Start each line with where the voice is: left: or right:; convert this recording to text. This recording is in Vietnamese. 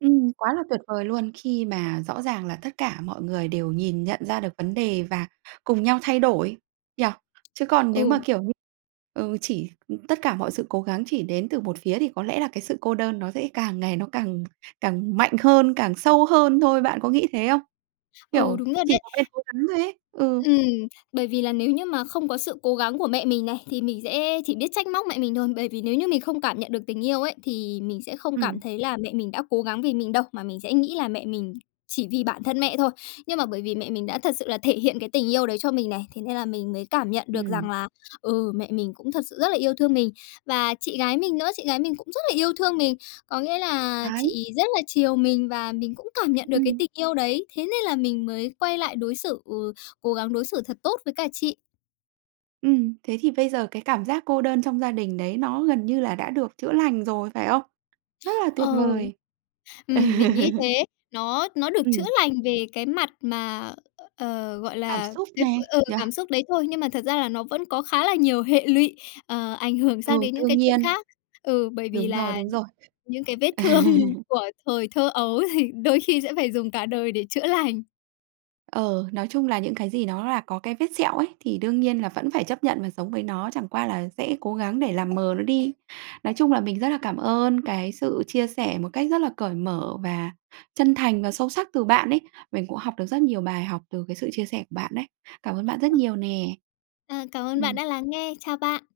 right: Ừm, quá là tuyệt vời luôn! Khi mà rõ ràng là tất cả mọi người đều nhìn nhận ra được vấn đề và cùng nhau thay đổi nhỉ? Chứ còn nếu mà
left: Ừ.
right: kiểu nh ừ, chỉ, ừm, tất cả mọi sự cố gắng chỉ đến từ một phía thì có lẽ là cái sự cô đơn nó sẽ càng ngày nó càng càng mạnh hơn, càng sâu hơn thôi. Bạn có nghĩ thế không?
left: Ừ,
right: Kiểu,
left: đúng rồi
right: chỉ
left: đấy!
right: một bên cố gắng thôi ấy. Ừ.
left: Ừm. Bởi vì là nếu như mà không có sự cố gắng của mẹ mình này, thì mình sẽ chỉ biết trách móc mẹ mình thôi, bởi vì nếu như mình không cảm nhận được tình yêu ấy, thì mình sẽ không cảm
right: Ừm.
left: thấy là mẹ mình đã cố gắng vì mình đâu mà mình sẽ nghĩ là mẹ mình chỉ vì bản thân mẹ thôi. Nhưng mà bởi vì mẹ mình đã thật sự là thể hiện cái tình yêu đấy cho mình này, thế nên là mình mới cảm nhận được
right: Ừm.
left: rằng là, ừ, mẹ mình cũng thật sự rất là yêu thương mình. Và chị gái mình nữa, chị gái mình cũng rất là yêu thương mình, có nghĩa là
right: Đấy!
left: chị rất là chiều mình và mình cũng cảm nhận được cái
right: Ừm.
left: tình yêu đấy. Thế nên là mình mới quay lại đối xử, ừ, cố gắng đối xử thật tốt với cả chị.
right: Ừm, thế thì bây giờ cái cảm giác cô đơn trong gia đình đấy nó gần như là đã được chữa lành rồi, phải không? Rất là
left: Ờ.
right: tuyệt vời!
left: Ừm, mình nghĩ thế. Nó nó được chữa
right: Ừm.
left: lành về cái mặt mà, ờ, gọi
right: Cảm
left: là,
right: xúc
left: cái v
right: nè
left: ờ,
right: nhỉ?
left: cảm xúc đấy thôi, nhưng mà thật ra là nó vẫn có khá là nhiều hệ lụy, ờ, ảnh hưởng sang
right: Ừ,
left: đến những
right: đương
left: cái chuyện
right: nhiên!
left: khác. Ừ, bởi vì
right: Đúng rồi,
left: là
right: đúng rồi.
left: những cái vết thương của thời thơ ấu thì đôi khi sẽ phải dùng cả đời để chữa lành.
right: Ờ, nói chung là những cái gì nó là có cái vết sẹo ấy, thì đương nhiên là vẫn phải chấp nhận và sống với nó, chẳng qua là sẽ cố gắng để làm mờ nó đi. Nói chung là mình rất là cảm ơn cái sự chia sẻ một cách rất là cởi mở và chân thành và sâu sắc từ bạn ấy. Mình cũng học được rất nhiều bài học từ cái sự chia sẻ của bạn đấy. Cảm ơn bạn rất
left: Ờ.
right: nhiều nè!
left: À, cảm ơn bạn
right: Ừm.
left: đã lắng nghe. Chào bạn!